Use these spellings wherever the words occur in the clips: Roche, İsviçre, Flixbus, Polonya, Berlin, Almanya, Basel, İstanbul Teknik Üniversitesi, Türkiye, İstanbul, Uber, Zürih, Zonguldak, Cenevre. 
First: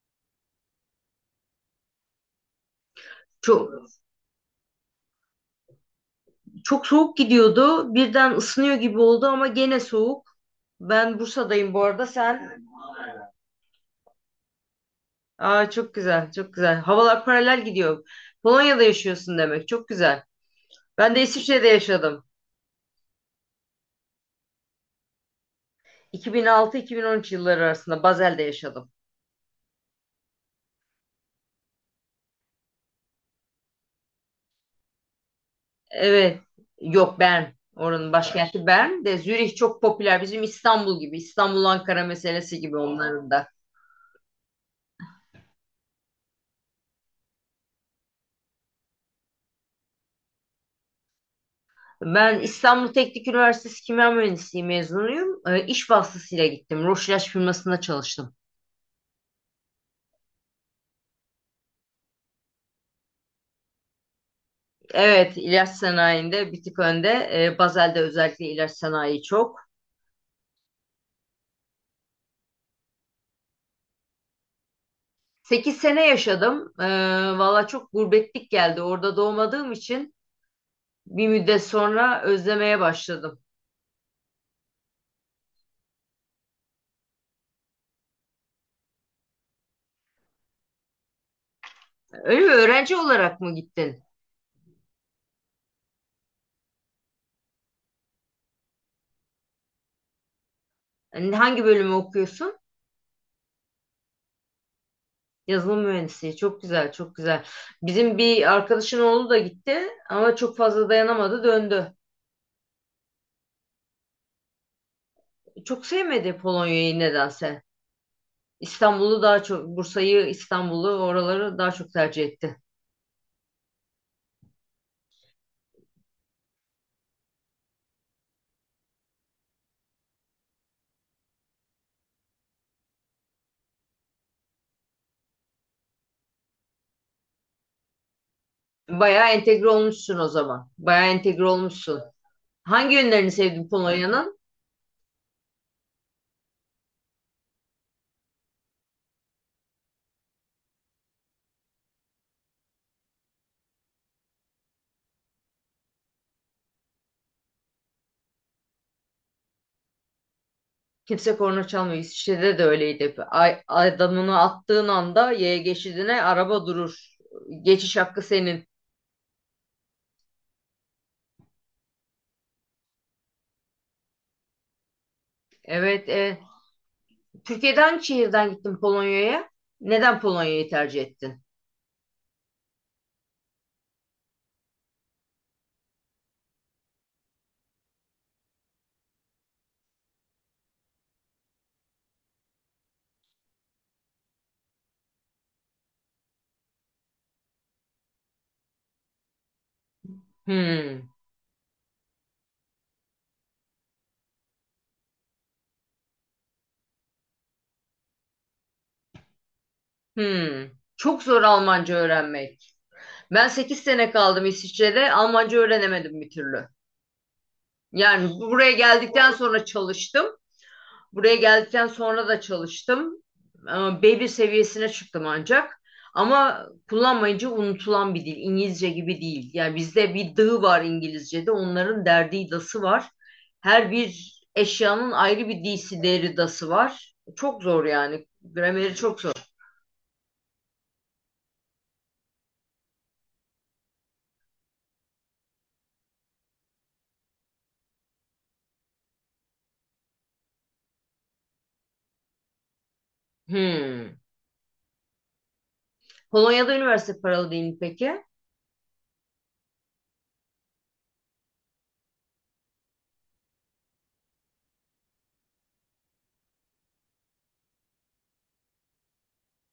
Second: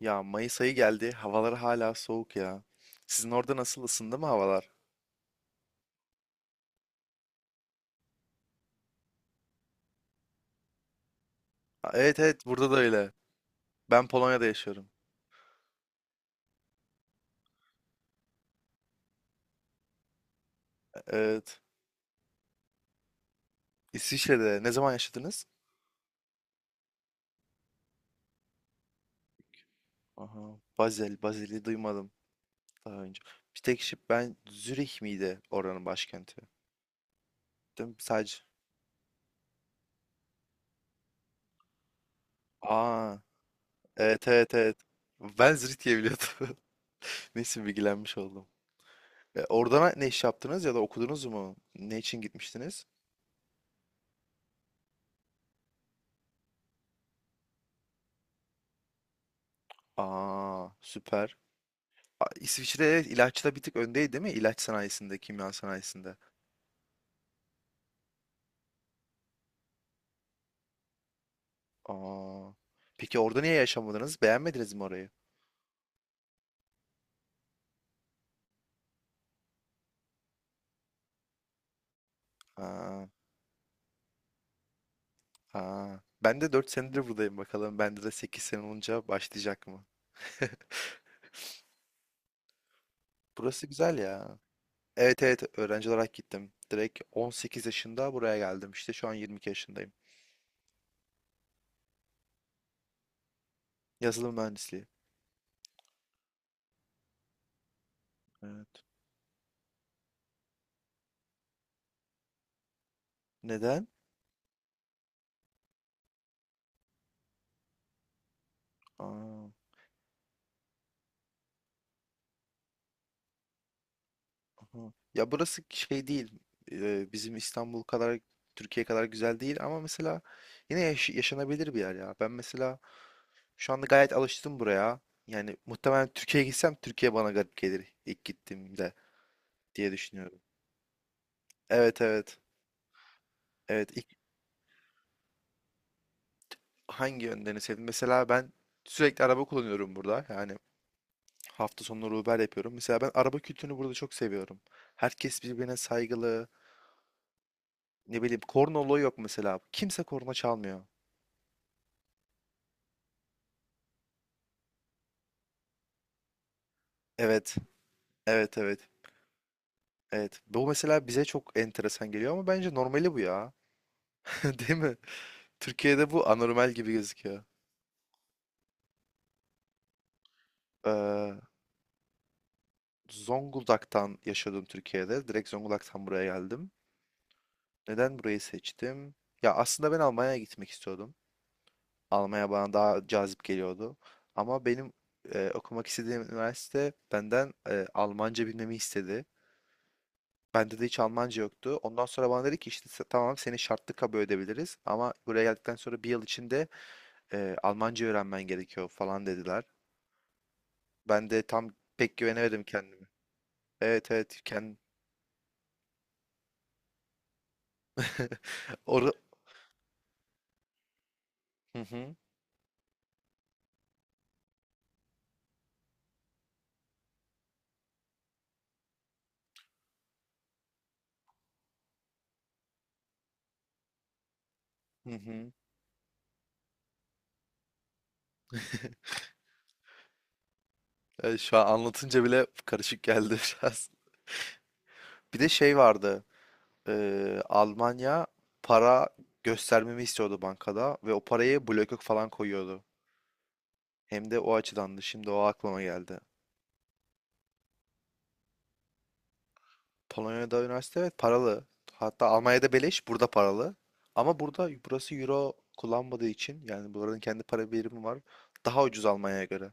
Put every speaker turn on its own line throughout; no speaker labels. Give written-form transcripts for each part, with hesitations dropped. Ya Mayıs ayı geldi. Havalar hala soğuk ya. Sizin orada nasıl
Çok,
ısındı mı havalar?
çok soğuk gidiyordu. Birden ısınıyor gibi oldu ama gene soğuk. Ben Bursa'dayım bu
Ha,
arada.
evet evet
Sen?
burada da öyle. Ben Polonya'da yaşıyorum.
Aa, çok güzel, çok güzel. Havalar paralel gidiyor. Polonya'da yaşıyorsun demek. Çok güzel. Ben de
Evet.
İsviçre'de yaşadım.
İsviçre'de. Ne zaman yaşadınız?
2006-2013 yılları arasında Basel'de yaşadım.
Aha. Basel. Basel'i duymadım daha önce. Bir tek şey, ben Zürih miydi oranın başkenti?
Evet. Yok Bern.
Değil mi?
Oranın
Sadece.
başkenti Bern de Zürih çok popüler. Bizim İstanbul gibi. İstanbul-Ankara meselesi gibi
Aa.
onların da.
Evet evet evet. Ben Zürih diye biliyordum. Neyse, bilgilenmiş oldum. Orada ne iş yaptınız ya da okudunuz mu? Ne için
Ben
gitmiştiniz?
İstanbul Teknik Üniversitesi Kimya Mühendisliği mezunuyum. İş vasıtasıyla gittim. Roche ilaç firmasında çalıştım.
Aa, süper. İsviçre evet, ilaçta bir tık öndeydi değil mi? İlaç sanayisinde,
Evet,
kimya
ilaç
sanayisinde.
sanayinde bir tık önde. Bazel'de özellikle ilaç sanayi çok.
Aa. Peki orada niye yaşamadınız? Beğenmediniz mi orayı?
Sekiz sene yaşadım. Valla çok gurbetlik geldi. Orada doğmadığım için bir müddet sonra özlemeye
Aa,
başladım.
aa. Ben de 4 senedir buradayım bakalım. Bende de 8 sene olunca başlayacak mı?
Öyle mi? Öğrenci olarak mı
Burası güzel
gittin?
ya. Evet evet, öğrenci olarak gittim. Direkt 18 yaşında buraya geldim. İşte şu an 22 yaşındayım.
Hangi bölümü okuyorsun?
Yazılım mühendisliği.
Yazılım mühendisliği. Çok güzel, çok güzel. Bizim bir
Evet.
arkadaşın oğlu da gitti ama çok fazla dayanamadı, döndü.
Neden?
Çok sevmedi Polonya'yı nedense. İstanbul'u daha
Aa.
çok, Bursa'yı, İstanbul'u, oraları daha çok tercih etti.
Aha. Ya, burası şey değil. Bizim İstanbul kadar, Türkiye kadar güzel değil ama mesela yine yaşanabilir bir yer ya. Ben mesela şu anda gayet alıştım buraya. Yani muhtemelen Türkiye'ye gitsem Türkiye bana garip gelir ilk gittiğimde
Bayağı entegre
diye
olmuşsun o
düşünüyorum.
zaman. Bayağı entegre olmuşsun.
Evet evet.
Hangi yönlerini sevdin
Evet, ilk
Polonya'nın?
hangi yönlerini sevdim? Mesela ben sürekli araba kullanıyorum burada. Yani hafta sonları Uber yapıyorum. Mesela ben araba kültürünü burada çok seviyorum. Herkes birbirine saygılı. Ne bileyim, korna olayı yok mesela. Kimse korna çalmıyor.
Kimse korna çalmıyor. İsviçre'de de öyleydi, hep. Ay, adamını attığın anda yaya geçidine araba durur.
Evet.
Geçiş hakkı
Evet
senin.
evet. Evet. Bu mesela bize çok enteresan geliyor ama bence normali bu ya. Değil mi?
Evet,
Türkiye'de bu anormal gibi gözüküyor.
Türkiye'den hangi şehirden gittin Polonya'ya? Neden Polonya'yı tercih
Ee,
ettin?
Zonguldak'tan yaşadım Türkiye'de. Direkt Zonguldak'tan buraya geldim. Neden burayı seçtim? Ya aslında ben Almanya'ya gitmek istiyordum. Almanya bana daha cazip geliyordu. Ama benim okumak istediğim üniversite benden Almanca bilmemi istedi. Bende de
Hmm,
hiç Almanca yoktu. Ondan sonra bana dedi ki işte tamam, seni şartlı kabul edebiliriz. Ama buraya geldikten sonra bir yıl içinde Almanca öğrenmen gerekiyor falan dediler.
hmm. Çok
Ben
zor
de tam
Almanca
pek güvenemedim
öğrenmek.
kendime.
Ben 8 sene
Evet evet
kaldım
kendim.
İsviçre'de. Almanca öğrenemedim bir türlü. Yani buraya
Oru...
geldikten sonra çalıştım. Buraya
Hı
geldikten
hı.
sonra da çalıştım. Ama B1 seviyesine çıktım ancak. Ama kullanmayınca unutulan bir dil. İngilizce gibi değil. Yani bizde bir dı var İngilizce'de. Onların derdi dası var. Her bir
Hı
eşyanın ayrı
hı.
bir disi deri dası var. Çok zor yani. Grameri çok zor.
Evet, şu an anlatınca bile karışık geldi biraz. Bir de şey vardı. Almanya para göstermemi istiyordu bankada ve o parayı bloke falan koyuyordu.
Hmm.
Hem de o açıdandı. Şimdi o aklıma geldi.
Polonya'da üniversite paralı değil mi peki?
Polonya'da üniversite, evet, paralı. Hatta Almanya'da beleş, burada paralı. Ama burada, burası euro kullanmadığı için yani buranın kendi para birimi var. Daha ucuz Almanya'ya göre.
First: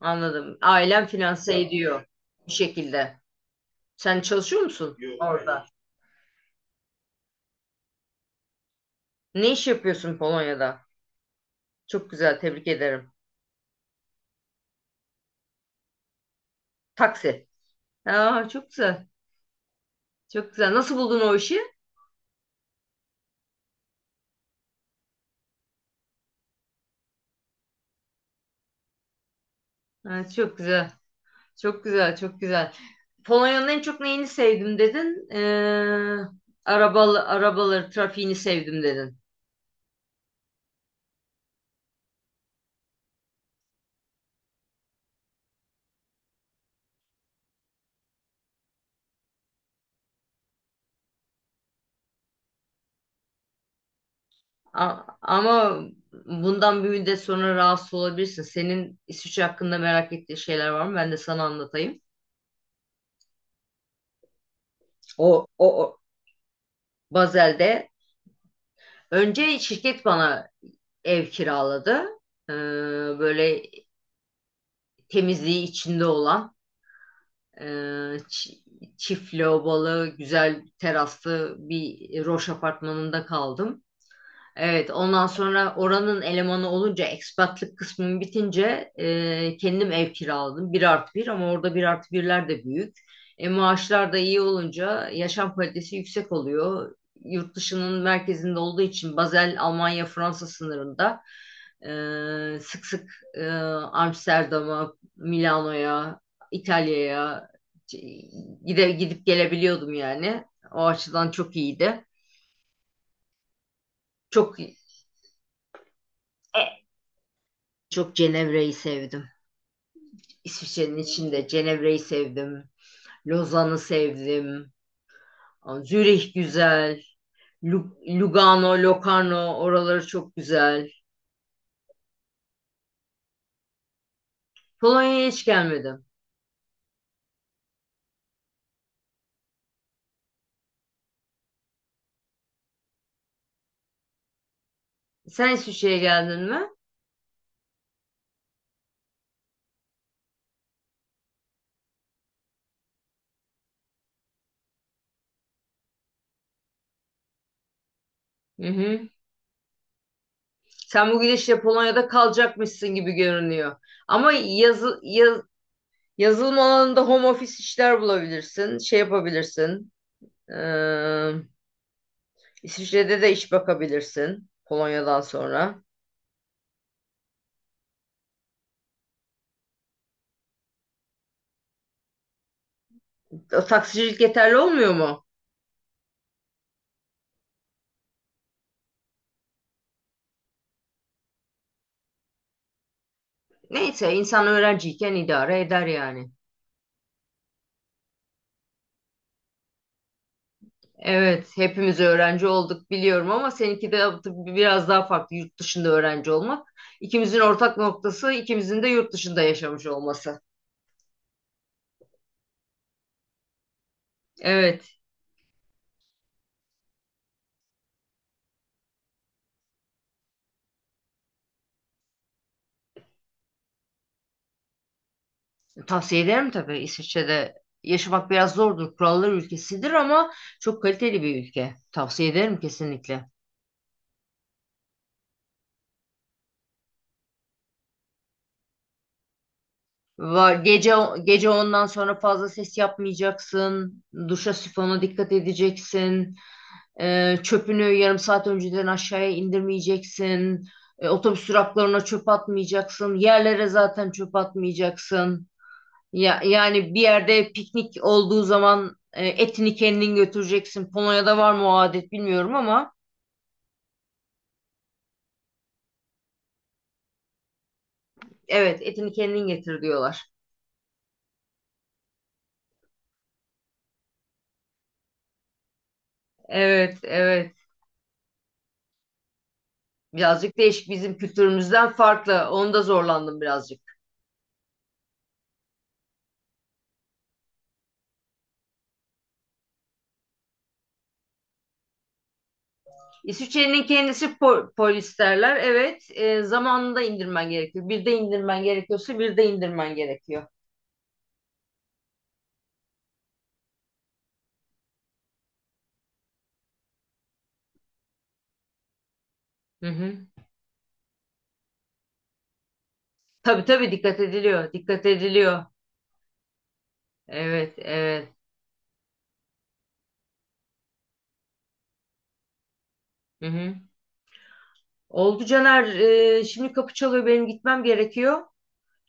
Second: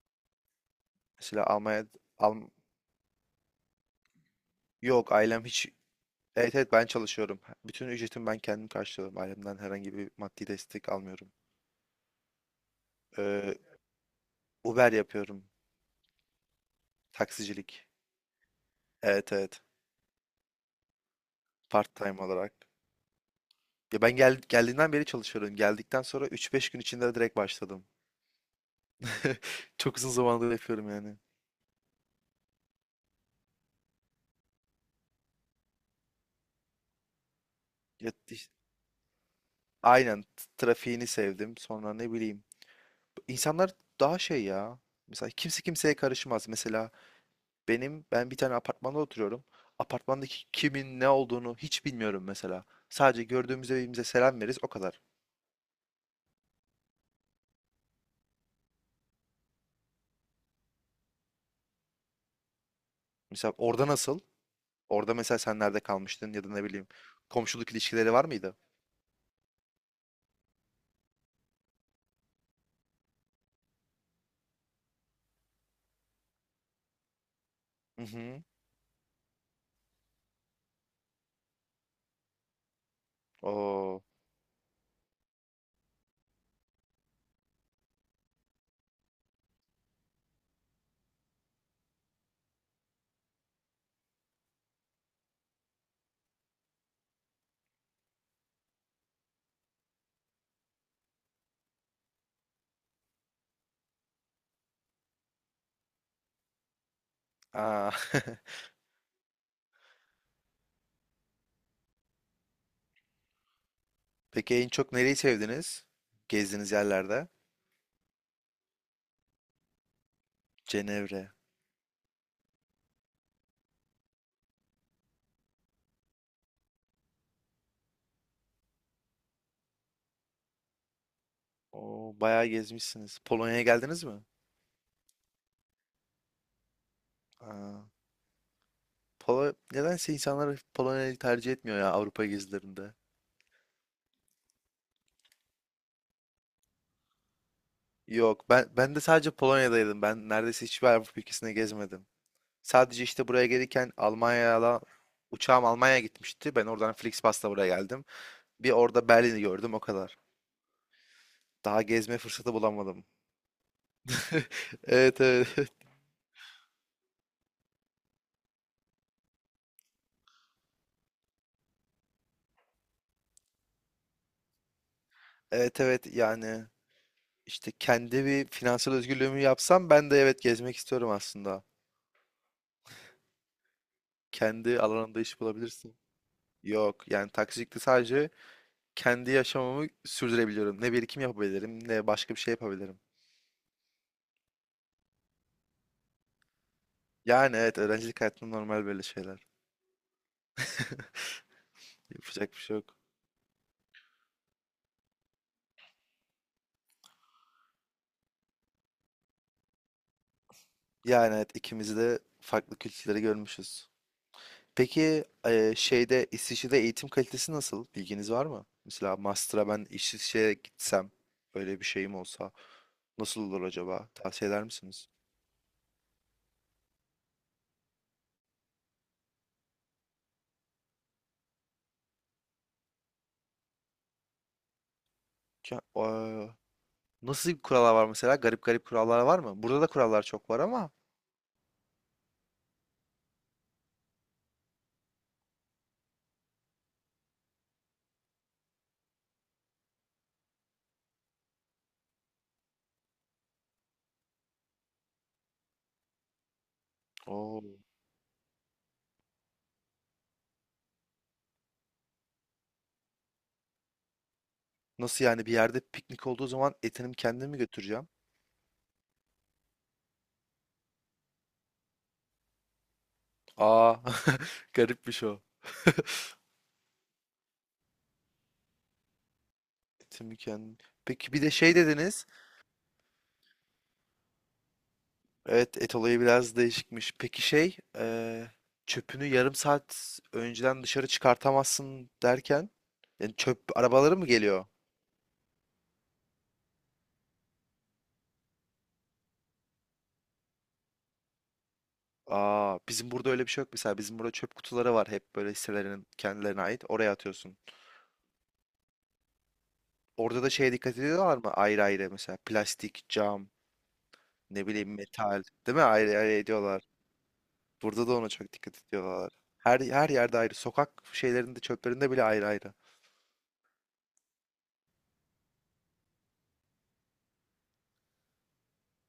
Anladım. Ailen
Mesela
finanse
Almanya,
ediyor
Alm-
bir şekilde. Sen çalışıyor musun,
yok,
yok hayır,
ailem
orada?
hiç,
Hayır.
evet evet ben çalışıyorum. Bütün ücretimi ben kendim karşılıyorum.
Ne
Ailemden
iş
herhangi bir
yapıyorsun
maddi
Polonya'da?
destek almıyorum.
Çok güzel, tebrik ederim.
Ee, Uber yapıyorum.
Taksi.
Taksicilik.
Aa, çok güzel.
Evet evet.
Çok güzel. Nasıl buldun o işi?
Part time olarak. Ya ben geldiğinden beri çalışıyorum. Geldikten sonra üç beş gün içinde direkt başladım. Çok uzun
Ha,
zamandır
çok
yapıyorum
güzel.
yani.
Çok güzel, çok güzel. Polonya'nın en çok neyini sevdim dedin? Arabaları,
Ya,
trafiğini
işte
sevdim dedin.
aynen trafiğini sevdim. Sonra ne bileyim. İnsanlar daha şey ya. Mesela kimse kimseye karışmaz. Mesela ben bir tane apartmanda oturuyorum. Apartmandaki kimin ne olduğunu hiç bilmiyorum mesela. Sadece gördüğümüzde birbirimize selam veririz, o kadar.
Ama bundan bir müddet sonra rahatsız olabilirsin. Senin İsviçre hakkında merak ettiğin şeyler var mı? Ben de sana anlatayım.
Mesela orada nasıl? Orada mesela
O,
sen nerede
o,
kalmıştın ya da ne bileyim, komşuluk
Bazel'de.
ilişkileri var mıydı?
Önce şirket bana ev kiraladı. Ee, Böyle temizliği içinde olan e,
Hı hı.
çi- çift lavabolu, güzel teraslı bir Roş apartmanında kaldım.
Oo.
Evet, ondan sonra oranın elemanı olunca ekspatlık kısmım bitince kendim ev kiraladım. Bir artı bir ama orada bir artı birler de büyük. Maaşlar da iyi olunca yaşam kalitesi yüksek oluyor. Yurt dışının merkezinde olduğu için Basel, Almanya, Fransa sınırında sık sık e, Amsterdam'a, Milano'ya, İtalya'ya
Aa.
gidip gelebiliyordum yani. O açıdan çok iyiydi.
Peki
Çok
en çok nereyi sevdiniz? Gezdiğiniz
e,
yerlerde?
Çok Cenevre'yi sevdim. İsviçre'nin
Cenevre.
içinde Cenevre'yi sevdim. Lozan'ı sevdim. Zürih güzel. Lugano, Locarno oraları çok güzel.
Oo, bayağı gezmişsiniz. Polonya'ya geldiniz mi?
Polonya'ya hiç gelmedim.
Aa. Nedense insanlar Polonya'yı tercih etmiyor ya Avrupa gezilerinde.
Sen İsviçre'ye geldin mi?
Yok, ben de sadece Polonya'daydım. Ben neredeyse hiçbir Avrupa ülkesine gezmedim. Sadece işte buraya gelirken Almanya'da, uçağım Almanya'ya gitmişti. Ben oradan Flixbus'la buraya geldim.
Hı
Bir orada
hı.
Berlin'i gördüm, o kadar.
Sen bu gidişle
Daha
Polonya'da
gezme fırsatı
kalacakmışsın
bulamadım.
gibi görünüyor. Ama yazı,
Evet
yaz-
evet.
yazılım alanında home office işler bulabilirsin. Şey yapabilirsin. Ee, İsviçre'de de iş bakabilirsin Polonya'dan
Evet
sonra.
evet, yani işte kendi bir finansal özgürlüğümü yapsam ben de evet, gezmek istiyorum aslında.
Taksicilik yeterli
Kendi
olmuyor
alanında
mu?
iş bulabilirsin. Yok yani taksicilikte sadece kendi yaşamımı sürdürebiliyorum. Ne birikim yapabilirim, ne başka bir şey yapabilirim.
Neyse insan öğrenciyken idare eder yani.
Yani evet, öğrencilik hayatında normal böyle şeyler.
Evet, hepimiz öğrenci
Yapacak bir şey
olduk
yok.
biliyorum ama seninki de tabii biraz daha farklı yurt dışında öğrenci olmak. İkimizin ortak noktası ikimizin de yurt dışında yaşamış olması.
Yani evet, ikimiz de farklı kültürleri görmüşüz.
Evet,
Peki şeyde, İsviçre'de eğitim kalitesi nasıl? Bilginiz var mı? Mesela master'a ben İsviçre'ye gitsem, öyle bir şeyim olsa, nasıl olur acaba? Tavsiye eder misiniz?
tavsiye ederim tabii. İsviçre'de yaşamak biraz zordur. Kurallar ülkesidir ama çok kaliteli bir ülke. Tavsiye ederim kesinlikle.
Ya, nasıl kurallar var mesela? Garip garip kurallar var mı? Burada da kurallar çok
Va-
var ama.
Gece gece ondan sonra fazla ses yapmayacaksın. Duşa sifona dikkat edeceksin. Çöpünü yarım saat önceden aşağıya indirmeyeceksin. Otobüs duraklarına çöp atmayacaksın. Yerlere zaten çöp atmayacaksın. Yani bir yerde
Oo.
piknik olduğu zaman etini kendin götüreceksin. Polonya'da var mı o adet bilmiyorum ama
Nasıl yani, bir yerde piknik olduğu zaman etimi kendim mi götüreceğim?
evet, etini kendin getir diyorlar.
Aa, garipmiş o.
Evet, evet.
Etimi
Birazcık
kendim.
değişik, bizim
Peki bir de şey
kültürümüzden
dediniz.
farklı. Onu da zorlandım birazcık.
Evet, et olayı biraz değişikmiş. Peki şey, çöpünü yarım saat önceden dışarı çıkartamazsın derken, yani çöp
İsviçre'nin
arabaları
kendisi
mı geliyor?
polislerler. Evet, zamanında indirmen gerekiyor. Bir de indirmen gerekiyor.
Aa, bizim burada öyle bir şey yok mesela. Bizim burada çöp kutuları var hep, böyle hisselerinin kendilerine ait. Oraya atıyorsun.
Hı hı.
Orada da şeye dikkat ediyorlar mı? Ayrı ayrı mesela plastik, cam,
Tabii tabii dikkat
ne
ediliyor.
bileyim
Dikkat
metal,
ediliyor.
değil mi? Ayrı ayrı ediyorlar.
Evet,
Burada da
evet.
ona çok dikkat ediyorlar. Her yerde ayrı. Sokak şeylerinde, çöplerinde bile ayrı ayrı.
Hı hı. Oldu, Caner. Şimdi kapı çalıyor. Benim gitmem gerekiyor.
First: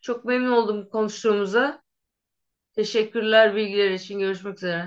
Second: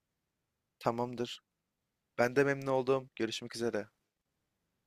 Çok memnun oldum
Tamamdır.
konuştuğumuza.
Ben de memnun oldum.
Teşekkürler
Görüşmek üzere.
bilgiler için. Görüşmek üzere.